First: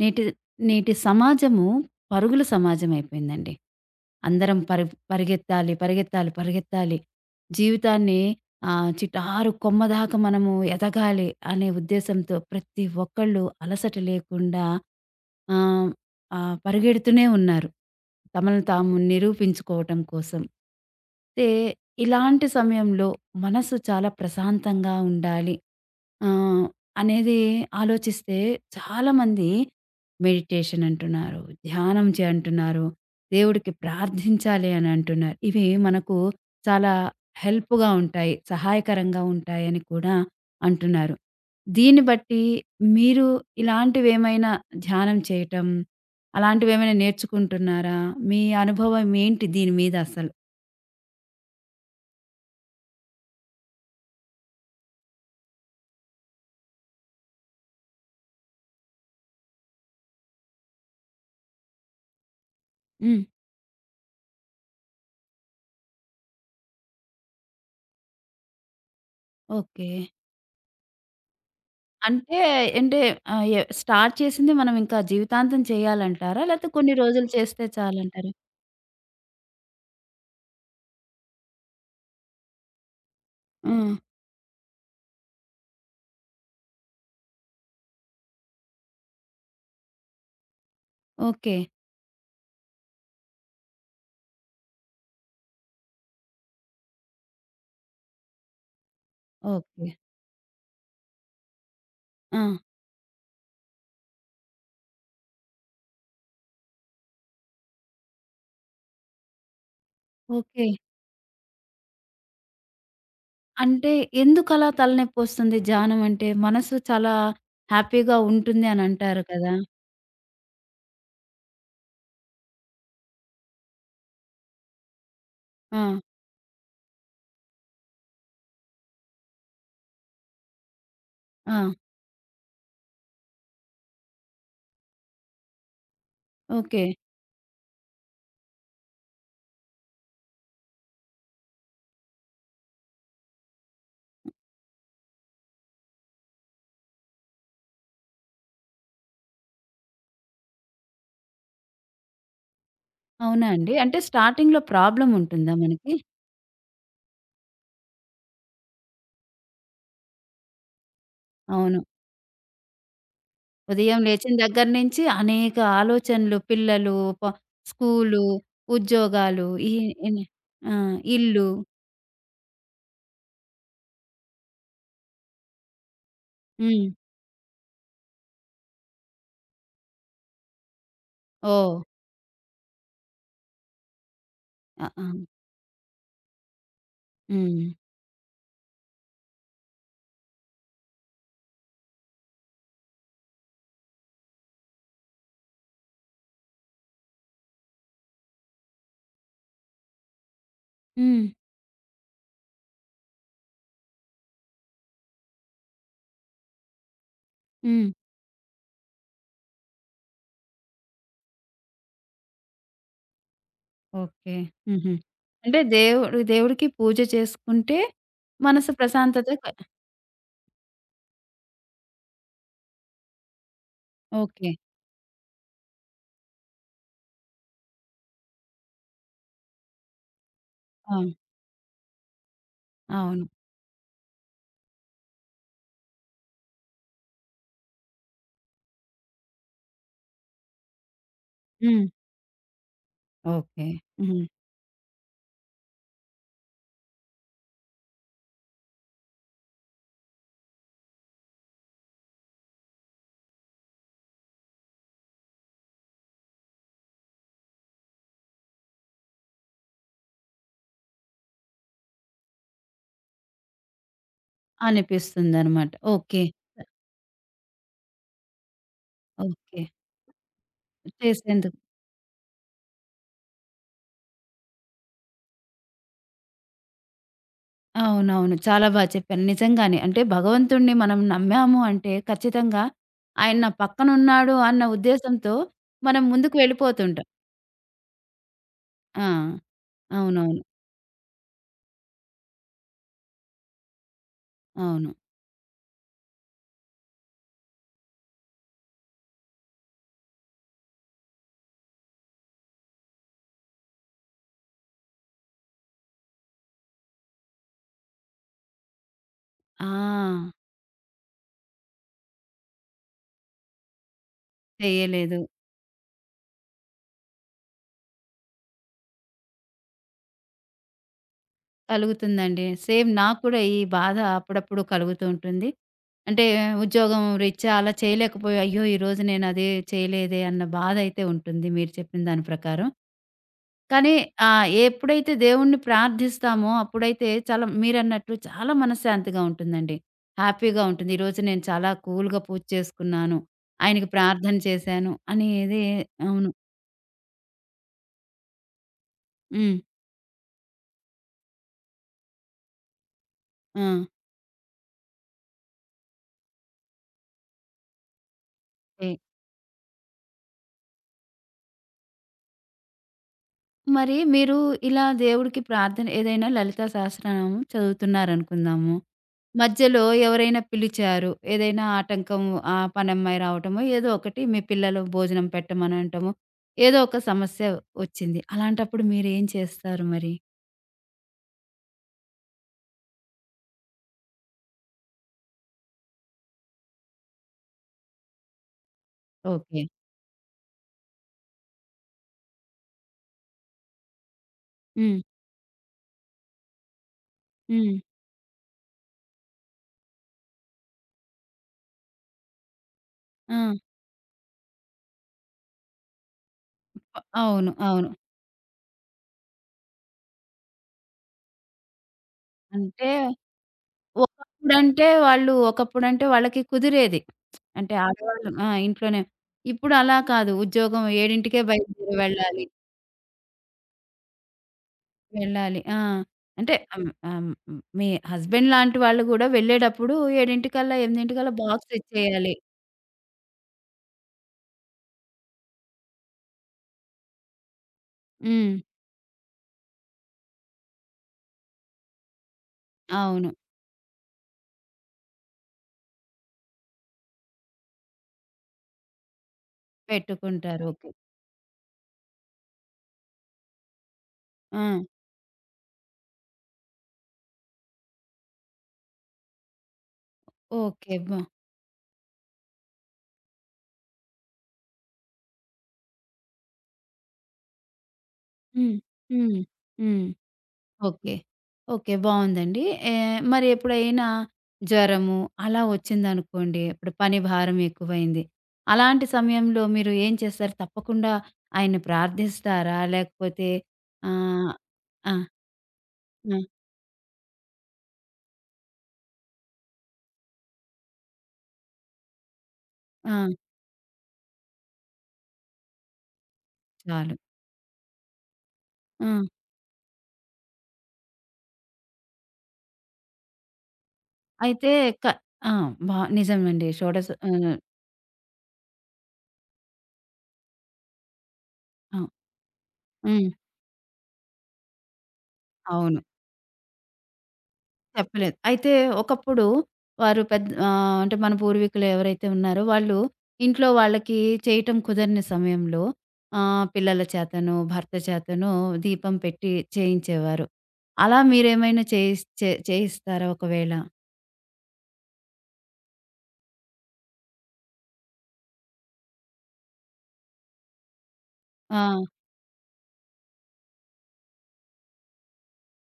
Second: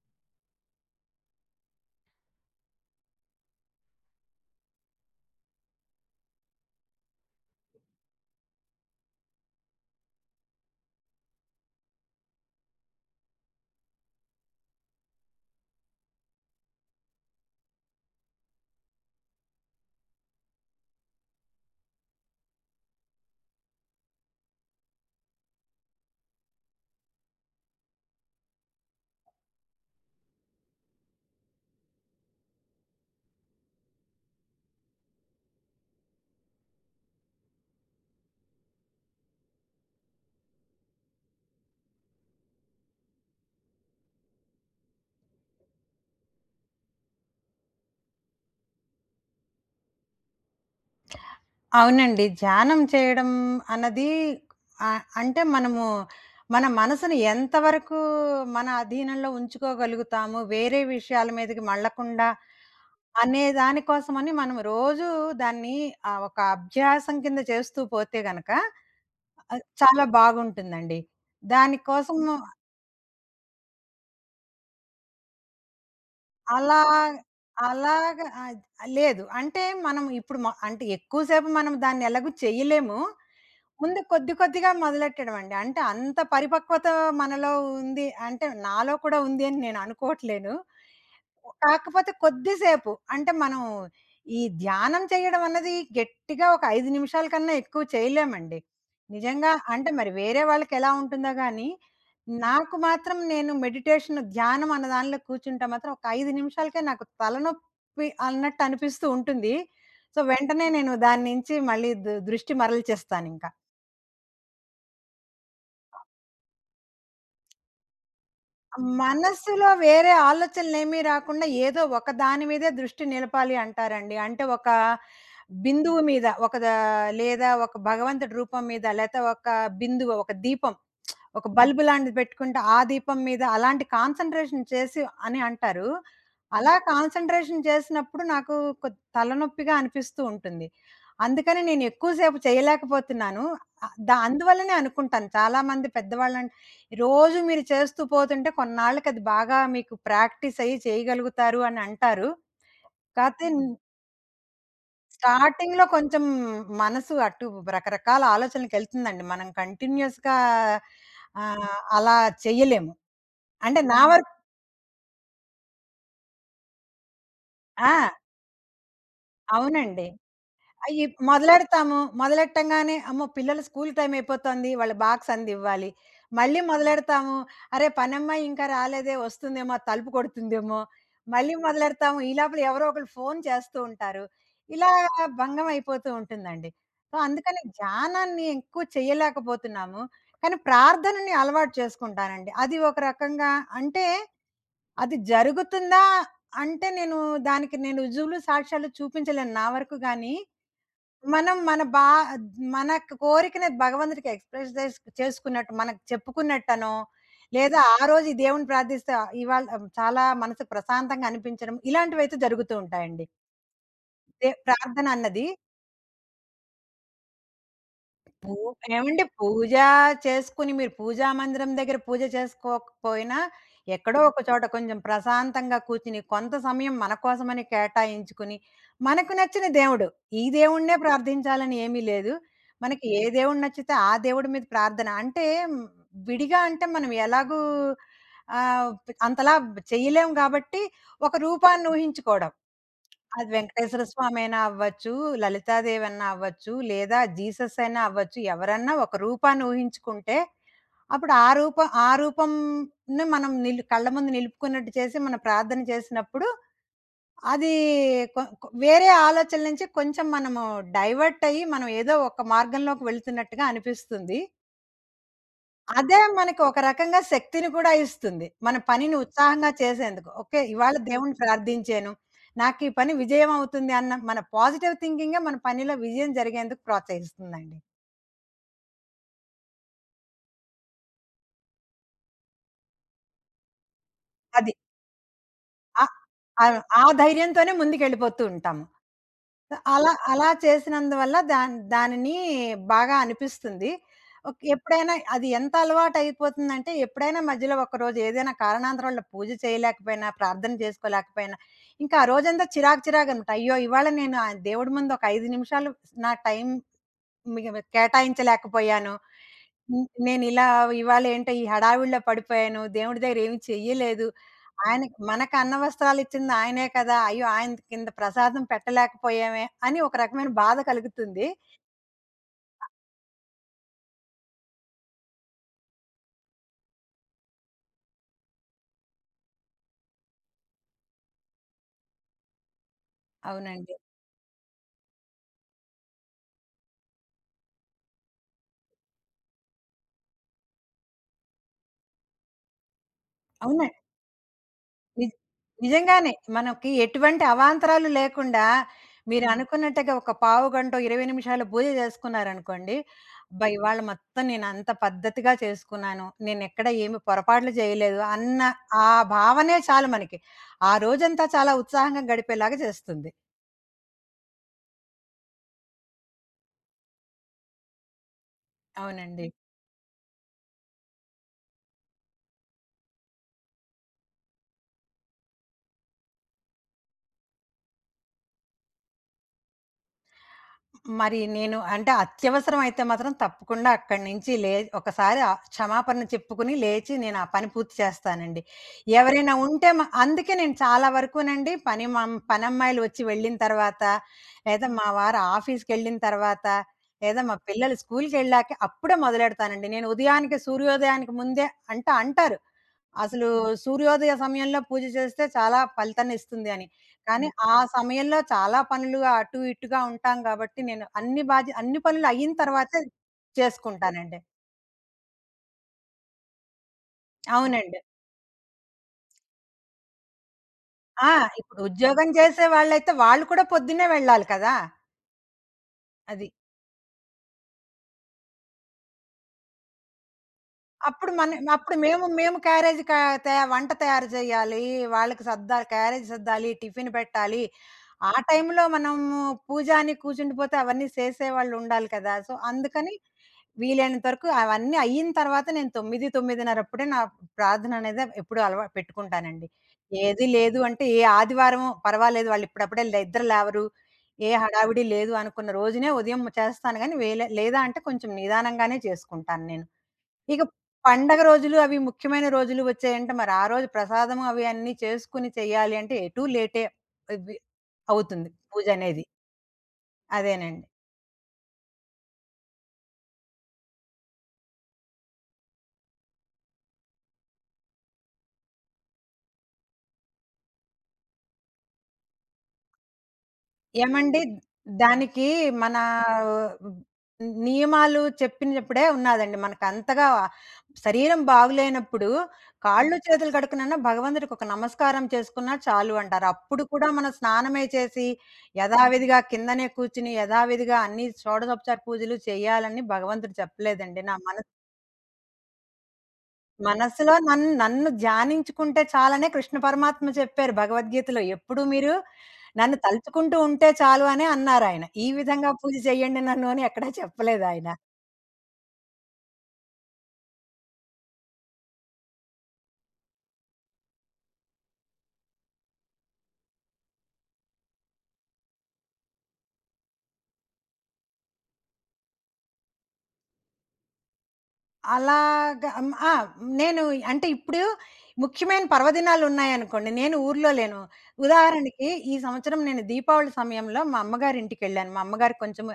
నేటి నేటి సమాజము, పరుగుల సమాజం అయిపోయిందండి. అందరం పరిగెత్తాలి, పరిగెత్తాలి, పరిగెత్తాలి. జీవితాన్ని చిటారు కొమ్మ దాకా మనము ఎదగాలి అనే ఉద్దేశంతో ప్రతి ఒక్కళ్ళు అలసట లేకుండా ఆహ్, ఆహ్, పరిగెడుతూనే ఉన్నారు. తమను తాము నిరూపించుకోవటం కోసం. అయితే ఇలాంటి సమయంలో మనసు చాలా ప్రశాంతంగా ఉండాలి. ఆ! అనేది ఆలోచిస్తే చాలామంది మెడిటేషన్ అంటున్నారు, ధ్యానం చే అంటున్నారు, దేవుడికి ప్రార్థించాలి అని అంటున్నారు. ఇవి మనకు చాలా హెల్ప్‌గా ఉంటాయి, సహాయకరంగా ఉంటాయని కూడా అంటున్నారు. దీన్ని బట్టి మీరు ఇలాంటివేమైనా ధ్యానం చేయటం, అలాంటివేమైనా నేర్చుకుంటున్నారా? మీ అనుభవం ఏంటి దీని మీద అసలు? అవునండి. ధ్యానం చేయడం అన్నది అంటే మనము మన మనసుని ఎంత వరకు మన అధీనంలో ఉంచుకోగలుగుతాము, వేరే విషయాల మీదకి మళ్ళకుండా హ్మ్. అనే దాని కోసమని మనం రోజూ దాన్ని ఒక అభ్యాసం కింద చేస్తూ పోతే గనక, ఓకే. చాలా బాగుంటుందండి. దానికోసము అంటే అంటే ఎ స్టార్ట్ చేసింది మనం ఇంకా జీవితాంతం చేయాలంటారా? లేతే అలా కొన్ని రోజులు చేస్తే అలాగా చాలంటారా? అద్ లేదు. అంటే మనం ఇప్పుడు అంటే ఎక్కువ సేపు మనం దాన్ని ఎలాగూ చేయలేము. ఆ! ముందు కొద్ది కొద్దిగా మొదలెట్టడమండి. అంటే అంత పరిపక్వత మనలో ఉంది అంటే నాలో కూడా ఉంది అని నేను అనుకోవట్లేను. ఓకే. కాకపోతే కొద్దిసేపు అంటే మనం ఈ ధ్యానం చేయడం అన్నది గట్టిగా ఒక 5 నిమిషాల కన్నా ఎక్కువ చేయలేమండి. నిజంగా ఓకే. అంటే మరి వేరే వాళ్ళకెలా ఉంటుందో గాని ఆ! నాకు మాత్రం నేను మెడిటేషన్, ధ్యానం అన్న దానిలో కూర్చుంటే మాత్రం ఒక 5 నిమిషాలకే నాకు తలనొప్పి అన్నట్టు అనిపిస్తూ ఉంటుంది. సో, వెంటనే ఓకే. నేను దాని నుంచి మళ్ళీ దృష్టి మరల్చేస్తానింక. అంటే ఎందుకలా తలనొప్పొస్తుంది ధ్యానం అంటే? మనసు చాలా హ్యాపీగా ఉంటుంది అని అంటారు కదా! మనస్సులో వేరే ఆలోచనలేమీ రాకుండా ఏదో ఒక దాని మీదే దృష్టి నిలపాలి అంటారండి. అంటే ఒక ఆ! బిందువు మీద, ఒక దా లేదా ఒక భగవంతుడి రూపం మీద, లేతే ఒక బిందువు, ఒక దీపం. ఒక ఆ! బల్బు లాంటిది పెట్టుకుంటే, ఆ దీపం మీద అలాంటి కాన్సంట్రేషన్ చేసి అని అంటారు. అలా ఓకే. అవును. కాన్సంట్రేషన్ చేసినప్పుడు నాకు తలనొప్పిగా అనిపిస్తూ ఉంటుంది. అందుకని నేను ఎక్కువ సేపు చేయలేకపోతున్నాను. ఆహ్, ద అందువల్లనే అనుకుంటాను చాలామంది పెద్దవాళ్ళం రోజు మీరు చేస్తూ పోతుంటే కొన్నాళ్ళకి అది బాగా మీకు ప్రాక్టీస్ అయ్యి చేయగలుగుతారు అని అంటారు. అవునా కాతే హ్మ్. అండి? అంటే స్టార్టింగ్‌లో ప్రాబ్లమ్ ఉంటుందా స్టార్టింగ్‌లో మనకి? కొంచెం మనసు అటు రకరకాల ఆలోచనలకెళ్తుందండి. మనం కంటిన్యూయస్‌గా అవును. అలా చేయలేము. అంటే నా ఉదయం వరకు లేచిన దగ్గర నుంచి అనేక ఆలోచనలు పిల్లలు, ప ఆ! స్కూలు, ఉద్యోగాలు, ఈ అవునండి. ఇన్ ఆ! అయి ఇల్లు. మొదలెడతాము. మొదలెట్టంగానే అమ్మో! పిల్లలు స్కూల్ టైమ్ అయిపోతోంది. వాళ్ళ బాక్స్ అందివ్వాలి. మళ్ళీ హ్మ్. మొదలెడతాము. అరే! పనమ్మాయి ఇంకా రాలేదే వస్తుందేమో, తలుపు కొడుతుందేమో. మళ్ళీ ఓహ్! మొదలెడతాము. ఈ లోపల ఎవరో ఒకళ్ళు ఫోను చేస్తూ ఉంటారు. ఆ! ఆ! ఇలాగా భంగం అయిపోతూ ఉంటుందండి. సో, అందుకని హ్మ్. ధ్యానాన్ని ఎక్కువ చేయలేకపోతున్నాము. కానీ ప్రార్థనని అలవాటు చేసుకుంటానండి. అది ఒక రకంగా అంటే అది జరుగుతుందా అంటే నేను దానికి నేను రుజువులు, సాక్ష్యాలు చూపించలేను నా వరకు గానీ, హ్మ్. మనం మన బా మన కోరికని భగవంతుడికి ఎక్స్‌ప్రెస్ చేసుకున్నట్టు మనకు చెప్పుకున్నట్టనో, లేదా హ్మ్. ఆ రోజు ఈ దేవుడిని ప్రార్థిస్తే ఇవాళ చాలా మనసు ప్రశాంతంగా అనిపించడం ఇలాంటివైతే జరుగుతూ ఉంటాయండి. ఓకే. హుహు. ప్రార్థన అన్నది అంటే దేవుడు, దేవుడికి పూజ చేసుకుంటే పూ మనసు ఏమండి, ప్రశాంతత పూజ చేసుకొని మీరు పూజా మందిరం దగ్గర పూజ చేసుకోకపోయినా, ఎక్కడో ఒక ఓకే. చోట కొంచెం ప్రశాంతంగా కూర్చొని, కొంత సమయం మన కోసమని కేటాయించుకుని, మనకు నచ్చిన దేవుడు, ఈ దేవుడినే అవును. ప్రార్థించాలని ఏమీ లేదు. మనకి ఏ అవును. దేవుడు నచ్చితే ఆ దేవుడి మీద ప్రార్థన. అంటే హ్మ్, విడిగా అంటే మనం ఎలాగూ ఆహ్, అంతలా చేయలేం కాబట్టి, ఒక హ్మ్. రూపాన్ని ఊహించుకోవడం. అది ఓకే. వెంకటేశ్వర హ్మ్. స్వామి అయినా అవ్వచ్చు, లలితాదేవి అన్నా అవ్వచ్చు, లేదా జీసస్ అయినా అవ్వచ్చు. ఎవరన్నా ఒక రూపాన్ని ఊహించుకుంటే, అప్పుడు ఆ రూపంని మనం కళ్ళ ముందు నిలుపుకున్నట్టు చేసి మనం ప్రార్థన చేసినప్పుడు, అది కొ కొ వేరే ఆలోచనల నుంచి కొంచెం మనము డైవర్ట్ అయ్యి, మనం ఏదో ఒక మార్గంలోకి వెళ్తున్నట్టుగా అనిపిస్తుంది. అనిపిస్తుందనమాట. అదే ఓకే. మనకి ఒక రకంగా శక్తిని కూడా ఇస్తుంది మన పనిని ఓకే. ఉత్సాహంగా చేసేందుకు. ఓకే. ఇవాళ దేవుడిని చేసేందుకు, ప్రార్థించాను. నాకు ఈ పని విజయం అవుతుంది అన్న మన పాజిటివ్ థింకింగే మన పనిలో విజయం జరిగేందుకు ప్రోత్సహిస్తుందండి. అవునవును. చాలా బా చెప్పారు. నిజంగానే. అంటే భగవంతుడిని మనం నమ్మాము అంటే ఖచ్చితంగా ఆయన నా పక్కనున్నాడు అన్న అది. ఉద్దేశంతో మనం ఆ! ముందుకు ఆ! ఆ వెళ్ళిపోతుంటాం. ధైర్యంతోనే ముందుకెళ్ళిపోతూ ఉంటాము. ఆ! అలా అవునవును. అలా చేసినందువల్ల దానిని బాగా అనిపిస్తుంది. ఓకే. అవును. ఎప్పుడైనా అది ఎంత అలవాటయిపోతుందంటే, ఎప్పుడైనా మధ్యలో ఒకరోజు ఏదైనా కారణాంతరాల పూజ చేయలేకపోయినా, ప్రార్థన చేసుకోలేకపోయినా, ఇంకా ఆ రోజంతా చిరాకు చిరాకనమాట. అయ్యో! ఇవాళ నేను ఆ దేవుడి ముందు ఒక 5 నిమిషాలు నా టైం మిగ కేటాయించలేకపోయాను. ఆ! హ్మ్. ఇవాళేంటో ఈ హడావిడిలో పడిపోయాను. దేవుడి దగ్గర ఏమి చెయ్యలేదు. ఆయనకి చేయలేదు. మనకు అన్న వస్త్రాలిచ్చింది ఆయనే కదా! అయ్యో! ఆయన కింద ప్రసాదం పెట్టలేకపోయామే అని ఒక రకమైన బాధ కలుగుతుంది. కలుగుతుందండి. సేమ్ నాకు కూడా ఈ బాధ అప్పుడప్పుడు కలుగుతూ ఉంటుంది. అంటే ఉద్యోగం రీత్యా అలా చేయలేకపోయా. అయ్యో! ఈరోజు నేను అది చేయలేదే అన్న బాధైతే ఉంటుంది మీరు చెప్పిన దాని ప్రకారం. కానీ అవునండి. ఎప్పుడైతే దేవుణ్ణి ప్రార్థిస్తామో అప్పుడైతే చాలా, మీరన్నట్లు చాలా మనశ్శాంతిగా ఉంటుందండి. హ్యాపీగా ఉంటుంది. ఈరోజు నేను చాలా కూల్‌గా పూజ చేసుకున్నాను. ఆయనకి అవునండి. ప్రార్థన చేశాను నిజ్ అనేది అవును. నిజంగానే. మనకి ఎటువంటి అవాంతరాలు లేకుండా హ్మ్, హ్మ్. మీరనుకున్నట్టుగా ఒక పావు గంటో, 20 నిమిషాలు పూజ చేసుకున్నారనుకోండి. అబ్బా! ఆ! ఇవాళ మొత్తం నేనంత పద్ధతిగా చేసుకున్నాను. నేనెక్కడ ఏమి పొరపాట్లు చేయలేదు అన్న ఏ ఆ భావనే చాలు మనకి. ఆ రోజంతా చాలా ఉత్సాహంగా గడిపేలాగా చేస్తుంది. మరి మీరు ఇలా దేవుడికి ప్రార్థన ఏదైనా లలితా సహస్రనామం చదువుతున్నారనుకుందాము. అవునండి. మధ్యలో ఎవరైనా పిలిచారు. ఏదైనా ఆటంకం, ఆ పనమ్మాయి రావటమో, ఏదో ఒకటి మీ పిల్లలు భోజనం పెట్టమని అనటమో, ఏదో ఒక సమస్య వచ్చింది. అలాంటప్పుడు మీరేం చేస్తారు మరి? మరి నేను అంటే అత్యవసరం అయితే మాత్రం తప్పకుండా అక్కడి నుంచి ఒకసారి ఆ క్షమాపణ చెప్పుకుని లేచి నేను ఆ పని పూర్తి చేస్తానండి. ఎవరైనా ఓకే. ఉంటే అందుకే నేను చాలా వరకునండి పని మం పనమ్మాయిలు వచ్చి వెళ్ళిన తర్వాత, లేదా హ్మ్. మా వారు ఆఫీస్‌కెళ్ళిన తర్వాత, లేదా మా హ్మ్. పిల్లలు స్కూల్‌కెళ్ళాక అప్పుడే మొదలెడతానండి. నేను ఉదయానికి సూర్యోదయానికి ముందే అంటారు. ఆ! అసలు సూర్యోదయ సమయంలో పూజ చేస్తే చాలా ఫలితాన్ని ఇస్తుంది అని. కానీ అవును. హ్మ్, ఆ అవును. సమయంలో చాలా పనులు అటు ఇటుగా ఉంటాం కాబట్టి నేను అన్ని పనులు అయిన అంటే తర్వాతే చేసుకుంటానండి. ఒకప్పుడంటే వాళ్ళకి కుదిరేది. అంటే అవునండి. ఆడవాళ్ళు, ఆ! ఇంట్లోనే. ఇప్పుడు అలా కాదు. ఉద్యోగం ఆ! 7కే ఇప్పుడు బయలుదేరి ఉద్యోగం వెళ్ళాలి. చేసే వాళ్ళైతే వాళ్ళు కూడా పొద్దున్నే వెళ్ళాలి కదా! వెళ్ళాలి. ఆ! అది. అంటే ఆహ్, ఆహ్, మీ హస్బెండ్ లాంటి వాళ్ళు గూడా వెళ్ళేటప్పుడు 7:00కల్లా, అప్పుడు 8:00కల్లా మన బాక్స్ అప్పుడు మేము ఇచ్చేయాలి. మేము క్యారేజ్ క తే వంట తయారు చేయాలి. వాళ్ళకి సర్దాలి క్యారేజ్ సర్దాలి, టిఫిన్ పెట్టాలి. ఆ హ్మ్. టైంలో మనము పూజ అని కూర్చుండిపోతే అవన్నీ చేసేవాళ్ళు ఉండాలి కదా! సో, అందుకని అవును. వీలైనంత వరకు అవన్నీ అయిన తర్వాత నేను 9, 9:30 అప్పుడే నా ప్రార్థన అనేది ఎప్పుడూ పెట్టుకుంటానండి. ఏది పెట్టుకుంటారు. లేదు ఓకే. అంటే ఏ ఆదివారమో పర్వాలేదు, వాళ్ళు ఇప్పుడప్పుడే నిద్ర లేవరు, ఏ ఆ! హడావిడి లేదు అనుకున్న రోజునే ఉదయం చేస్తాను గానీ లేదా అంటే కొంచెం నిదానంగానే చేసుకుంటాను నేను. ఇక ఓకే. అబ్బా! పండగ రోజులు అవి ముఖ్యమైన రోజులు వచ్చాయంటే మరి ఆ రోజు ప్రసాదం అవి అన్నీ చేసుకొని చెయ్యాలి అంటే ఎటూ లేటే అవ్వి అవుతుంది హ్మ్. పూజనేది. హ్మ్. హ్మ్. అదేనండి. ఓకే. ఓకే. బావుందండి. ఏహ్, మరి ఎప్పుడైనా జ్వరము అలా వచ్చిందనుకోండి, ఇప్పుడు పని భారం ఎక్కువైంది. అలాంటి సమయంలో మీరు ఏం చేస్తారు? తప్పకుండా ఆయన్ని ప్రార్థిస్తారా? లేకపోతే ఏమండి? ఆహ్, ఆ! దానికి మన ఆ! నియమాలు చెప్పినప్పుడే ఉన్నాదండి. మనకంతగా శరీరం బాగులేనప్పుడు కాళ్ళు, ఆ! చేతులు కడుక్కునన్నా భగవంతుడికి ఒక నమస్కారం చేసుకున్నా చాలు అంటారు. అప్పుడు కూడా చాలు. మనం స్నానమే చేసి ఆ! యథావిధిగా కిందనే కూర్చుని యథావిధిగా అన్ని షోడసోపచార పూజలు చేయాలని భగవంతుడు చెప్పలేదండి. నా మనసు అయితే క ఆ! బా నిజమండి. షోడశ మనసులో నన్ను ధ్యానించుకుంటే చాలనే కృష్ణ పరమాత్మ చెప్పారు భగవద్గీతలో. ఎప్పుడు ఆ! మీరు నన్ను హ్మ్. తలుచుకుంటూ ఉంటే చాలు అనే అన్నారాయన. ఈ విధంగా పూజ అవును. చేయండి నన్ను అని ఎక్కడా చెప్పలేదాయన. చెప్పలేదు. అయితే ఒకప్పుడు వారు పెద్ద, అంటే మన పూర్వీకులు ఎవరైతే ఉన్నారో వాళ్ళు ఇంట్లో వాళ్ళకి చేయటం కుదరని సమయంలో పిల్లల చేతనో, భర్త చేతనో దీపం పెట్టి చేయించేవారు. అలా మీరేమైనా చేయిస్తారా ఒకవేళ? అలాగా హ్మ్. ఆ! నేను అంటే ఇప్పుడు ముఖ్యమైన పర్వదినాలున్నాయనుకోండి. నేను ఊర్లో లేను. ఆ! ఉదాహరణకి ఈ సంవత్సరం నేను దీపావళి సమయంలో మా అమ్మగారింటికెళ్ళాను. మా అమ్మగారికి కొంచెం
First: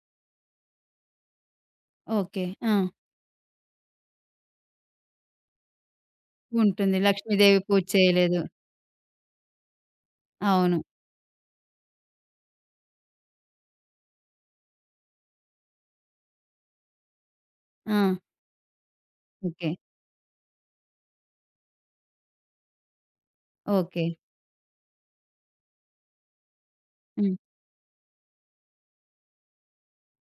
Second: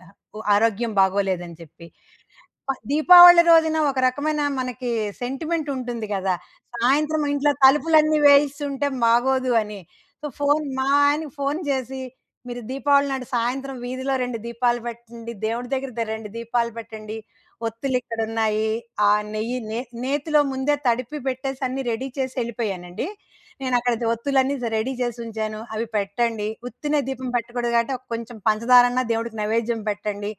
ఆరోగ్యం బాగోలేదని చెప్పి. ఓకే. ఆ! దీపావళి రోజున ఒక రకమైన మనకి సెంటిమెంట్ ఉంటుంది గదా! ఉంటుంది. సాయంత్రం ఇంట్లో లక్ష్మీదేవి పూజ తలుపులన్నీ చేయలేదు. వేయిస్తుంటే బాగోదు అని. సో, ఫోను అవును. మా ఆయనకి ఫోను జేసి, "మీరు దీపావళి నాడు సాయంత్రం వీధిలో 2 దీపాలు పెట్టండి. దేవుడి దగ్గర 2 దీపాలు పెట్టండి. ఆ! ఒత్తులిక్కడున్నాయి." ఆ నెయ్యి ఓకే. నే నేతిలో ముందే తడిపి పెట్టేసి అన్నీ రెడీ చేసి ఎళ్ళిపోయానండి. నేనక్కడ ఓకే. ఒత్తులన్నీ రెడీ చేసుంచాను. "అవి పెట్టండి. ఉత్తినే దీపం హ్మ్. పెట్టకూడదు కాబట్టి ఒక కొంచెం పంచదారన్నా దేవుడికి నైవేద్యం పెట్టండి."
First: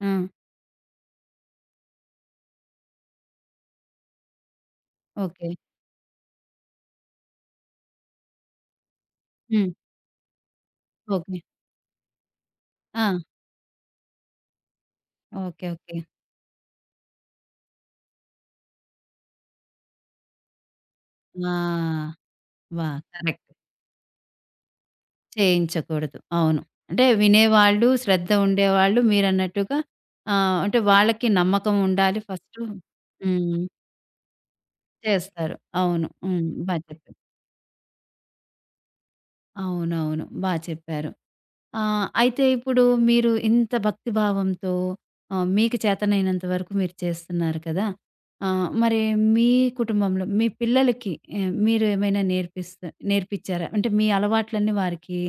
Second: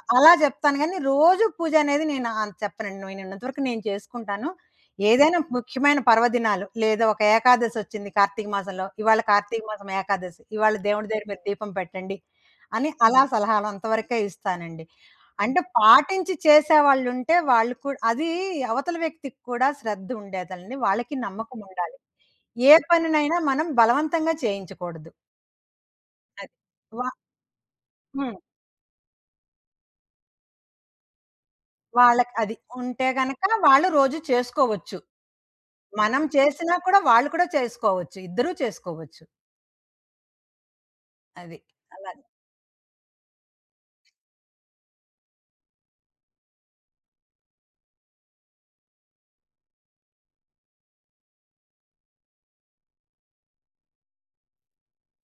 ఆ! అలా జెప్తాను గానీ, రోజు పూజ అనేది నేను అంత చెప్పనండి. నేనున్నంత వరకు నేను చేసుకుంటాను. ఏదైనా ఓకే. ముఖ్యమైన పర్వదినాలు లేదా ఒక ఏకాదశొచ్చింది కార్తీక మాసంలో. ఇవాళ కార్తీక హ్మ్. మాసం ఏకాదశి. ఇవాళ దేవుడి దగ్గర ఓకే. మీరు దీపం పెట్టండి అని ఆ! అలా హ్మ్, సలహాలు అంతవరకే ఇస్తానండి. అంటే ఓకే. ఓకే. పాటించి చేసేవాళ్ళుంటే వాళ్ళు కూడా అది అవతల వ్యక్తికి కూడా శ్రద్ధ ఉండేదండి. వాళ్ళకి ఆ! నమ్మకం ఉండాలి. ఏ వా పనినైనా కరెక్ట్. మనం బలవంతంగా చేయించకూడదు. చేయించకూడదు. అది. అవును. అంటే వా వినేవాళ్ళు, శ్రద్ధ హ్మ్. ఉండేవాళ్ళు మీరన్నట్టుగా, అంటే వాళ్ళకి నమ్మకం ఉండాలి వాళ్ళకి అది ఫస్టు. ఉంటే గనక హ్మ్. వాళ్ళు రోజు చేసుకోవచ్చు. చేస్తారు. అవును. మనం హ్మ్. చేసినా బా కూడా చెప్పారు. వాళ్ళు కూడా చేసుకోవచ్చు. ఇద్దరూ చేసుకోవచ్చు. అవునవును. బా చెప్పారు. అది. ఆ! అలాగే. అయితే ఇప్పుడు మీరు ఇంత భక్తి భావంతో, మీకు చేతనైనంత వరకు మీరు చేస్తున్నారు కదా! మరి మీ కుటుంబంలో మీ పిల్లలకి మీరు ఏమైనా నేర్పిచ్చారా? అంటే మీ అలవాట్లన్నీ వారికి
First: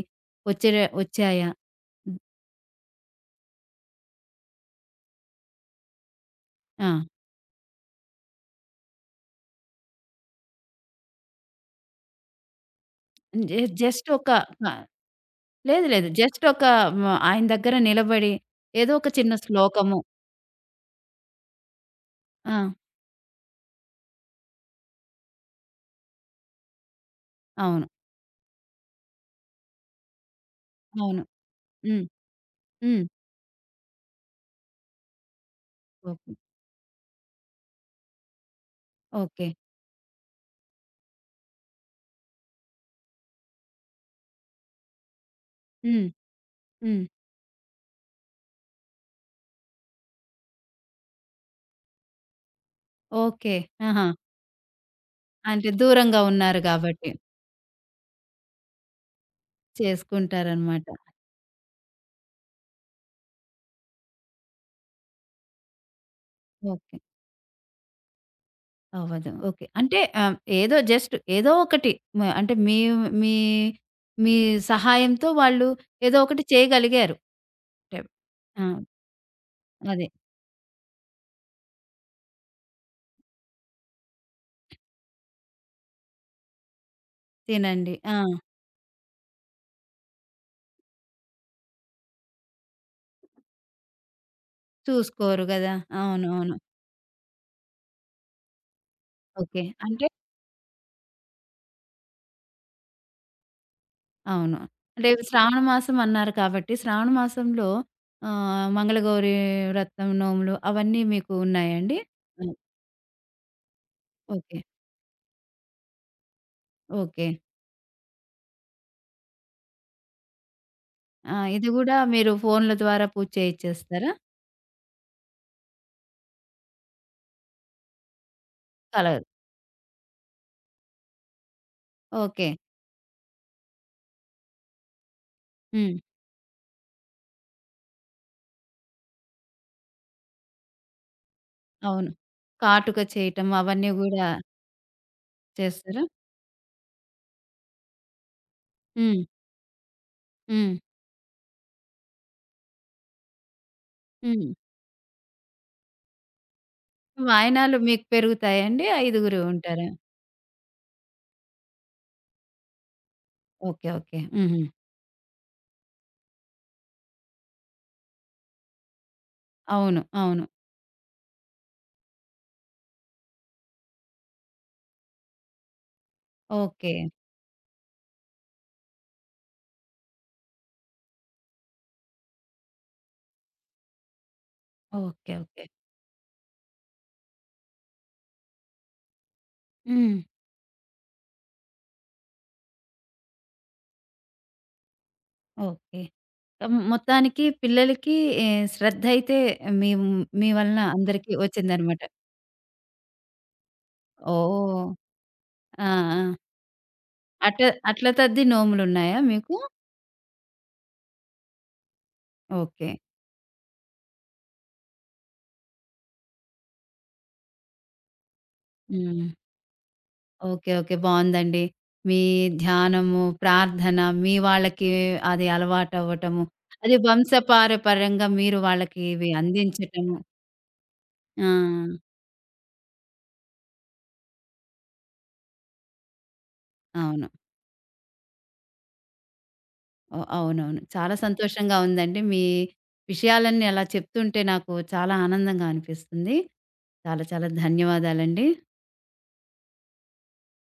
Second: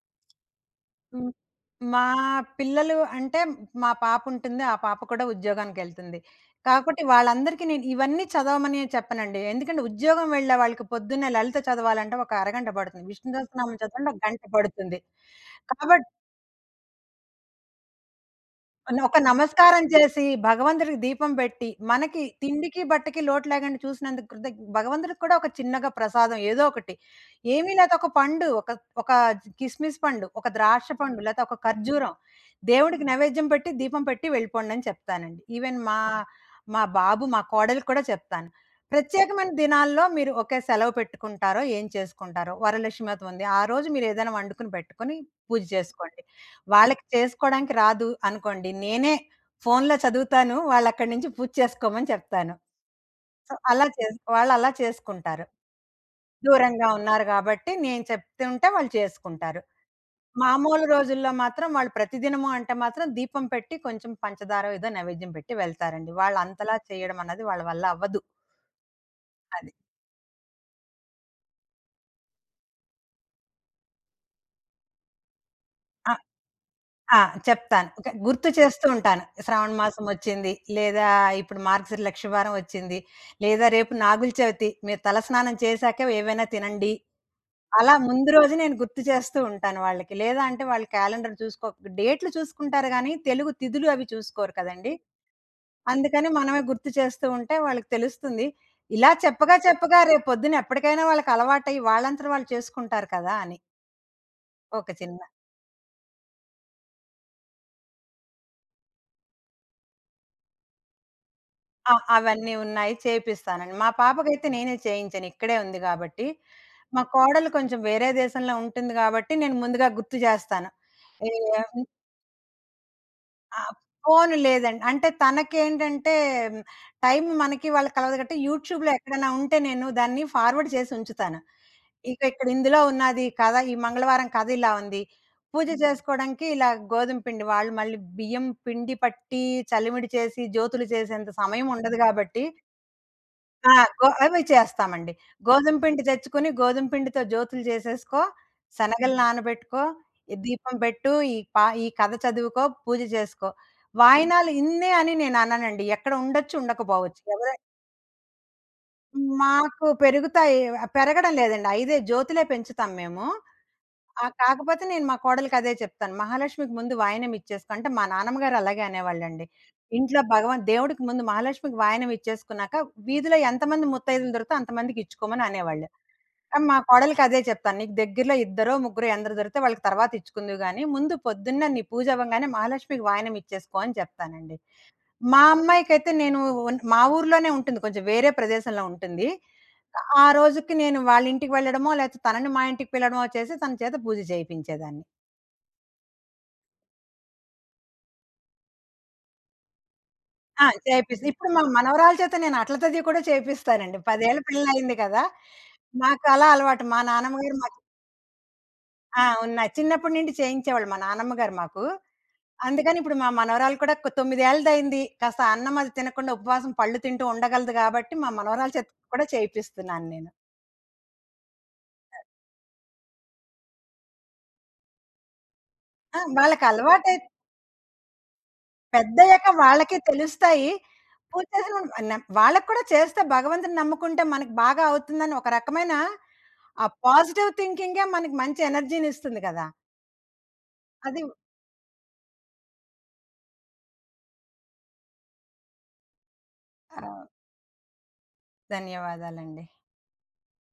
వచ్చే హ్మ్. వచ్చాయా? మా పిల్లలు అంటే మా పాపుంటుంది. ఆ పాప కూడా ఉద్యోగానికెళ్తుంది. కాబట్టి ఆ! వాళ్ళందరికీ నేను ఇవన్నీ చదవమని చెప్పనండి. ఎందుకంటే ఉద్యోగం వెళ్ళే వాళ్ళకి పొద్దున్నే లలిత చదవాలంటే ఒక అరగంట పడుతుంది. విష్ణు జ సహస్రనామం చదవాలంటే జస్ట్ ఒక ఒక, గంట ఆ! పడుతుంది. లేదు కాబ లేదు. జస్ట్ ఒక మ ఆయన దగ్గర నిలబడి ఏదో ఒక ఒక చిన్న నమస్కారం శ్లోకము. చేసి, భగవంతుడికి దీపం పెట్టి, మనకి ఆ! తిండికి, బట్టకి లోటు లేకుండా చూసినందుకు భగవంతుడికి కూడా ఒక చిన్నగా ప్రసాదం ఏదో ఒకటి. ఏమీ అవును. లేతే ఒక పండు, ఒక ఒక కిస్మిస్ పండు, ఒక ద్రాక్ష పండు, అవును. లేతే ఒక హ్మ్. ఖర్జూరం. దేవుడికి హ్మ్. నైవేద్యం పెట్టి, దీపం పెట్టి వెళ్ళిపోండని చెప్తానండి. ఈవెన్ మా ఓకే. మా బాబు, మా కోడలికి కూడా చెప్తాను. ఓకే. ప్రత్యేకమైన దినాల్లో మీరు ఓకే సెలవు పెట్టుకుంటారో, ఏం చేసుకుంటారో, వరలక్ష్మి వ్రతం ఉంది. ఆ రోజు మీరేదైనా వండుకొని పెట్టుకొని పూజ హ్మ్. చేసుకోండి. వాళ్ళకి హ్మ్. చేసుకోడానికి రాదు అనుకోండి. నేనే ఫోన్‌లో చదువుతాను. వాళ్ళక్కడి నుంచి పూజ చేసుకోమని చెప్తాను. So, okay. అలా ఆహా! చేస్ వాళ్ళలా చేసుకుంటారు. అంటే దూరంగా ఉన్నారు దూరంగా గాబట్టి ఉన్నారు గాబట్టి నేను చెప్తుంటే వాళ్ళు చేసుకుంటారు. మామూలు చేసుకుంటారనమాట. రోజుల్లో మాత్రం వాళ్ళు ప్రతిదినము అంటే మాత్రం దీపం పెట్టి కొంచెం పంచదారో ఏదో నైవేద్యం పెట్టి వెళ్తారండి. వాళ్ళంతలా ఓకే. చేయడం అన్నది వాళ్ళ వల్ల అవ్వదు. అవ్వదు. ఓకే. అది. అంటే ఏదో జస్ట్ ఏదో ఒకటి, మ అంటే మీ మీ మీ సహాయంతో వాళ్ళు ఆ! ఏదో ఒకటి చేయగలిగారు. ఆ! చెప్తాను. అంటే ఒక గుర్తు ఆ! చేస్తూ ఉంటాను. శ్రావణ మాసం అదే. వచ్చింది. లేదా ఇప్పుడు మార్గశిర లక్షవారం వచ్చింది. లేదా రేపు నాగుల చవితి. మీరు తలస్నానం చేశాక ఏవైనా తినండి. తినండి. అలా ఆ! ముందు రోజు నేను గుర్తు చేస్తూ ఉంటాను వాళ్ళకి. లేదా అంటే వాళ్ళు క్యాలెండర్ చూసుకో డేట్లు చూసుకుంటారు గానీ, తెలుగు తిథులు అవి చూసుకోరు కదండీ. చూసుకోరు గదా! అందుకని అవునవును. మనమే గుర్తు చేస్తూ ఉంటే వాళ్ళకి తెలుస్తుంది. ఇలా చెప్పగా ఓకే. చెప్పగా అంటే రేపొద్దున ఎప్పటికైనా వాళ్ళకి అలవాటయ్యి వాళ్ళంతట వాళ్ళు చేసుకుంటారు కదా అని. అవును. ఒక అంటే చిన్న శ్రావణ మాసం అన్నారు కాబట్టి శ్రావణ మాసంలో మంగళగౌరి వ్రతం, నోములు అవన్నీ మీకు ఆ! ఉన్నాయండి? అవన్నీ హ్మ్. ఉన్నాయి. చేపిస్తానండి. మా పాపకైతే ఓకే. నేనే చేయించను. ఇక్కడే ఉంది గాబట్టి. మా ఓకే. కోడలు కొంచెం వేరే దేశంలో ఉంటుంది గాబట్టి, నేను ముందుగా గుర్తు చేస్తాను. ఏ ఆ! ఇది హ్మ్. గూడా మీరు ఫోన్‌ల ద్వారా పూజ ఆహ్, చేయిచ్చేస్తారా? ఫోను లేదండి. అంటే తనకేంటంటే హ్మ్, టైం మనకి వాళ్ళకి కలవదు కాబట్టి, యూట్యూబ్‌లో కలర్. ఎక్కడైనా ఉంటే నేను దాన్ని ఫార్వర్డ్ చేసి ఉంచుతాను. ఇక ఇక్కడ ఓకే. ఇందులో ఉన్నది కథ, ఈ మంగళవారం కథ ఇలా ఉంది. పూజ హ్మ్. చేసుకోవడానికి ఇలా గోధుమ పిండి వాళ్ళు మళ్ళీ బియ్యం పిండి పట్టి, చలివిడి చేసి, జ్యోతులు చేసేంత సమయం ఉండదు అవును. గాబట్టి కాటుక చేయటం ఆ, అవన్నీ గూడా అవి చేస్తామండి. గోధుమ పిండి చేస్తారా? తెచ్చుకొని, గోధుమ పిండితో జ్యోతులు చేసేసుకో, శనగలు హ్మ్. నానబెట్టుకో, ఈ దీపం హ్మ్. పెట్టు, ఈ కథ చదువుకో, పూజ చేసుకో. హ్మ్. వాయినాలు ఇన్నే అని నేను అననండి. ఎక్కడ ఉండొచ్చు, ఉండకపోవచ్చు. వాయనాలు మీకు పెరుగుతాయండి? ఐదుగురు మాకు ఉంటారా? పెరుగుతాయి. పెరగడం లేదండి. ఐదే జ్యోతులే పెంచుతాం మేము. ఓకే. ఓకే. ఆ! హుహు. కాకపోతే నేను మా కోడలికి అదే చెప్తాను. మహాలక్ష్మికి ముందు వాయనం ఇచ్చేసుకో అంటే మా నాన్నమ్మ గారు అలాగే అనేవాళ్ళండి. అవును. ఇంట్లో అవును. దేవుడికి ముందు మహాలక్ష్మికి వాయనం ఇచ్చేసుకున్నాక వీధిలో ఎంతమంది ముత్తైదులు దొరికితే అంతమందికి ఇచ్చుకోమని అనేవాళ్ళు. కానీ మా ఓకే. కోడలికి అదే చెప్తాను. నీకు దగ్గరలో ఇద్దరో, ముగ్గురో, ఎందరు దొరికితే వాళ్ళకి తర్వాత ఇచ్చుకుందువు గానీ, ముందు పొద్దున్నే నీ పూజ అవ్వంగానే మహాలక్ష్మికి వాయనం ఇచ్చేసుకో అని చెప్తానండి. ఓకే. మా ఓకే. అమ్మాయికైతే నేను మా ఊర్లోనే ఉంటుంది. కొంచెం వేరే ప్రదేశంలో ఉంటుంది. హ్మ్. ఆ రోజుకి నేను వాళ్ళ ఇంటికి వెళ్ళడమో, లేకపోతే తనని మా ఇంటికి పిలవడమో చేసి తన చేత పూజ చేయించేదాన్ని. ఓకే. మొత్తానికి పిల్లలకి ఏ శ్రద్ధయితే మీ మీ ఆ! వలన చేపిస్తా. అందరికీ ఇప్పుడు మా వచ్చిందనమాట. మనవరాల చేత నేను అట్ల తది కూడా చేపిస్తానండి. 10 ఏళ్ల ఓహ్! పిల్లయింది కదా! ఆ! ఆ! నాకు అలా అలవాటు. మా నాన్నమ్మ గారు అట్ల మాకు అట్ల తద్ది నోములున్నాయా ఆ! మీకు? ఉన్నాయి. చిన్నప్పటి నుండి చేయించేవాళ్ళు మా నాన్నమ్మ గారు మాకు. ఓకే. అందుకని ఇప్పుడు మా మనవరాలు కూడా 9 ఏళ్లదయింది. కాస్త అన్నం అది తినకుండా ఉపవాసం పళ్ళు తింటూ ఉండగలదు కాబట్టి, మా మనవరాల చేత హ్మ్. కూడా చేపిస్తున్నాను నేను. ఓకే. ఓకే. బావుందండి. మీ ధ్యానము, ప్రార్థన మీ వాళ్ళకి అది ఆ! అలవాటవ్వటము. అది వాళ్ళకలవాటై వంశపారపర్యంగా మీరు వాళ్ళకి ఇవి పెద్దయ్యాక వాళ్ళకే అందించటము. తెలుస్తాయి. పూజ ఆ! చేసిన వాళ్ళకి కూడా చేస్తే భగవంతుడిని నమ్ముకుంటే మనకు బాగా అవుతుందని ఒక రకమైన ఆ అవును. పాజిటివ్ థింకింగే మనకి మంచి ఎనర్జీనిస్తుంది కదా! ఓహ్! అవునవును. చాలా అది సంతోషంగా ఉందండి. మీ విషయాలన్నీ అలా చెప్తుంటే నాకు చాలా ఆనందంగా అనిపిస్తుంది. చాలా ఆహ్, చాలా ధన్యవాదాలండి. ధన్యవాదాలండి.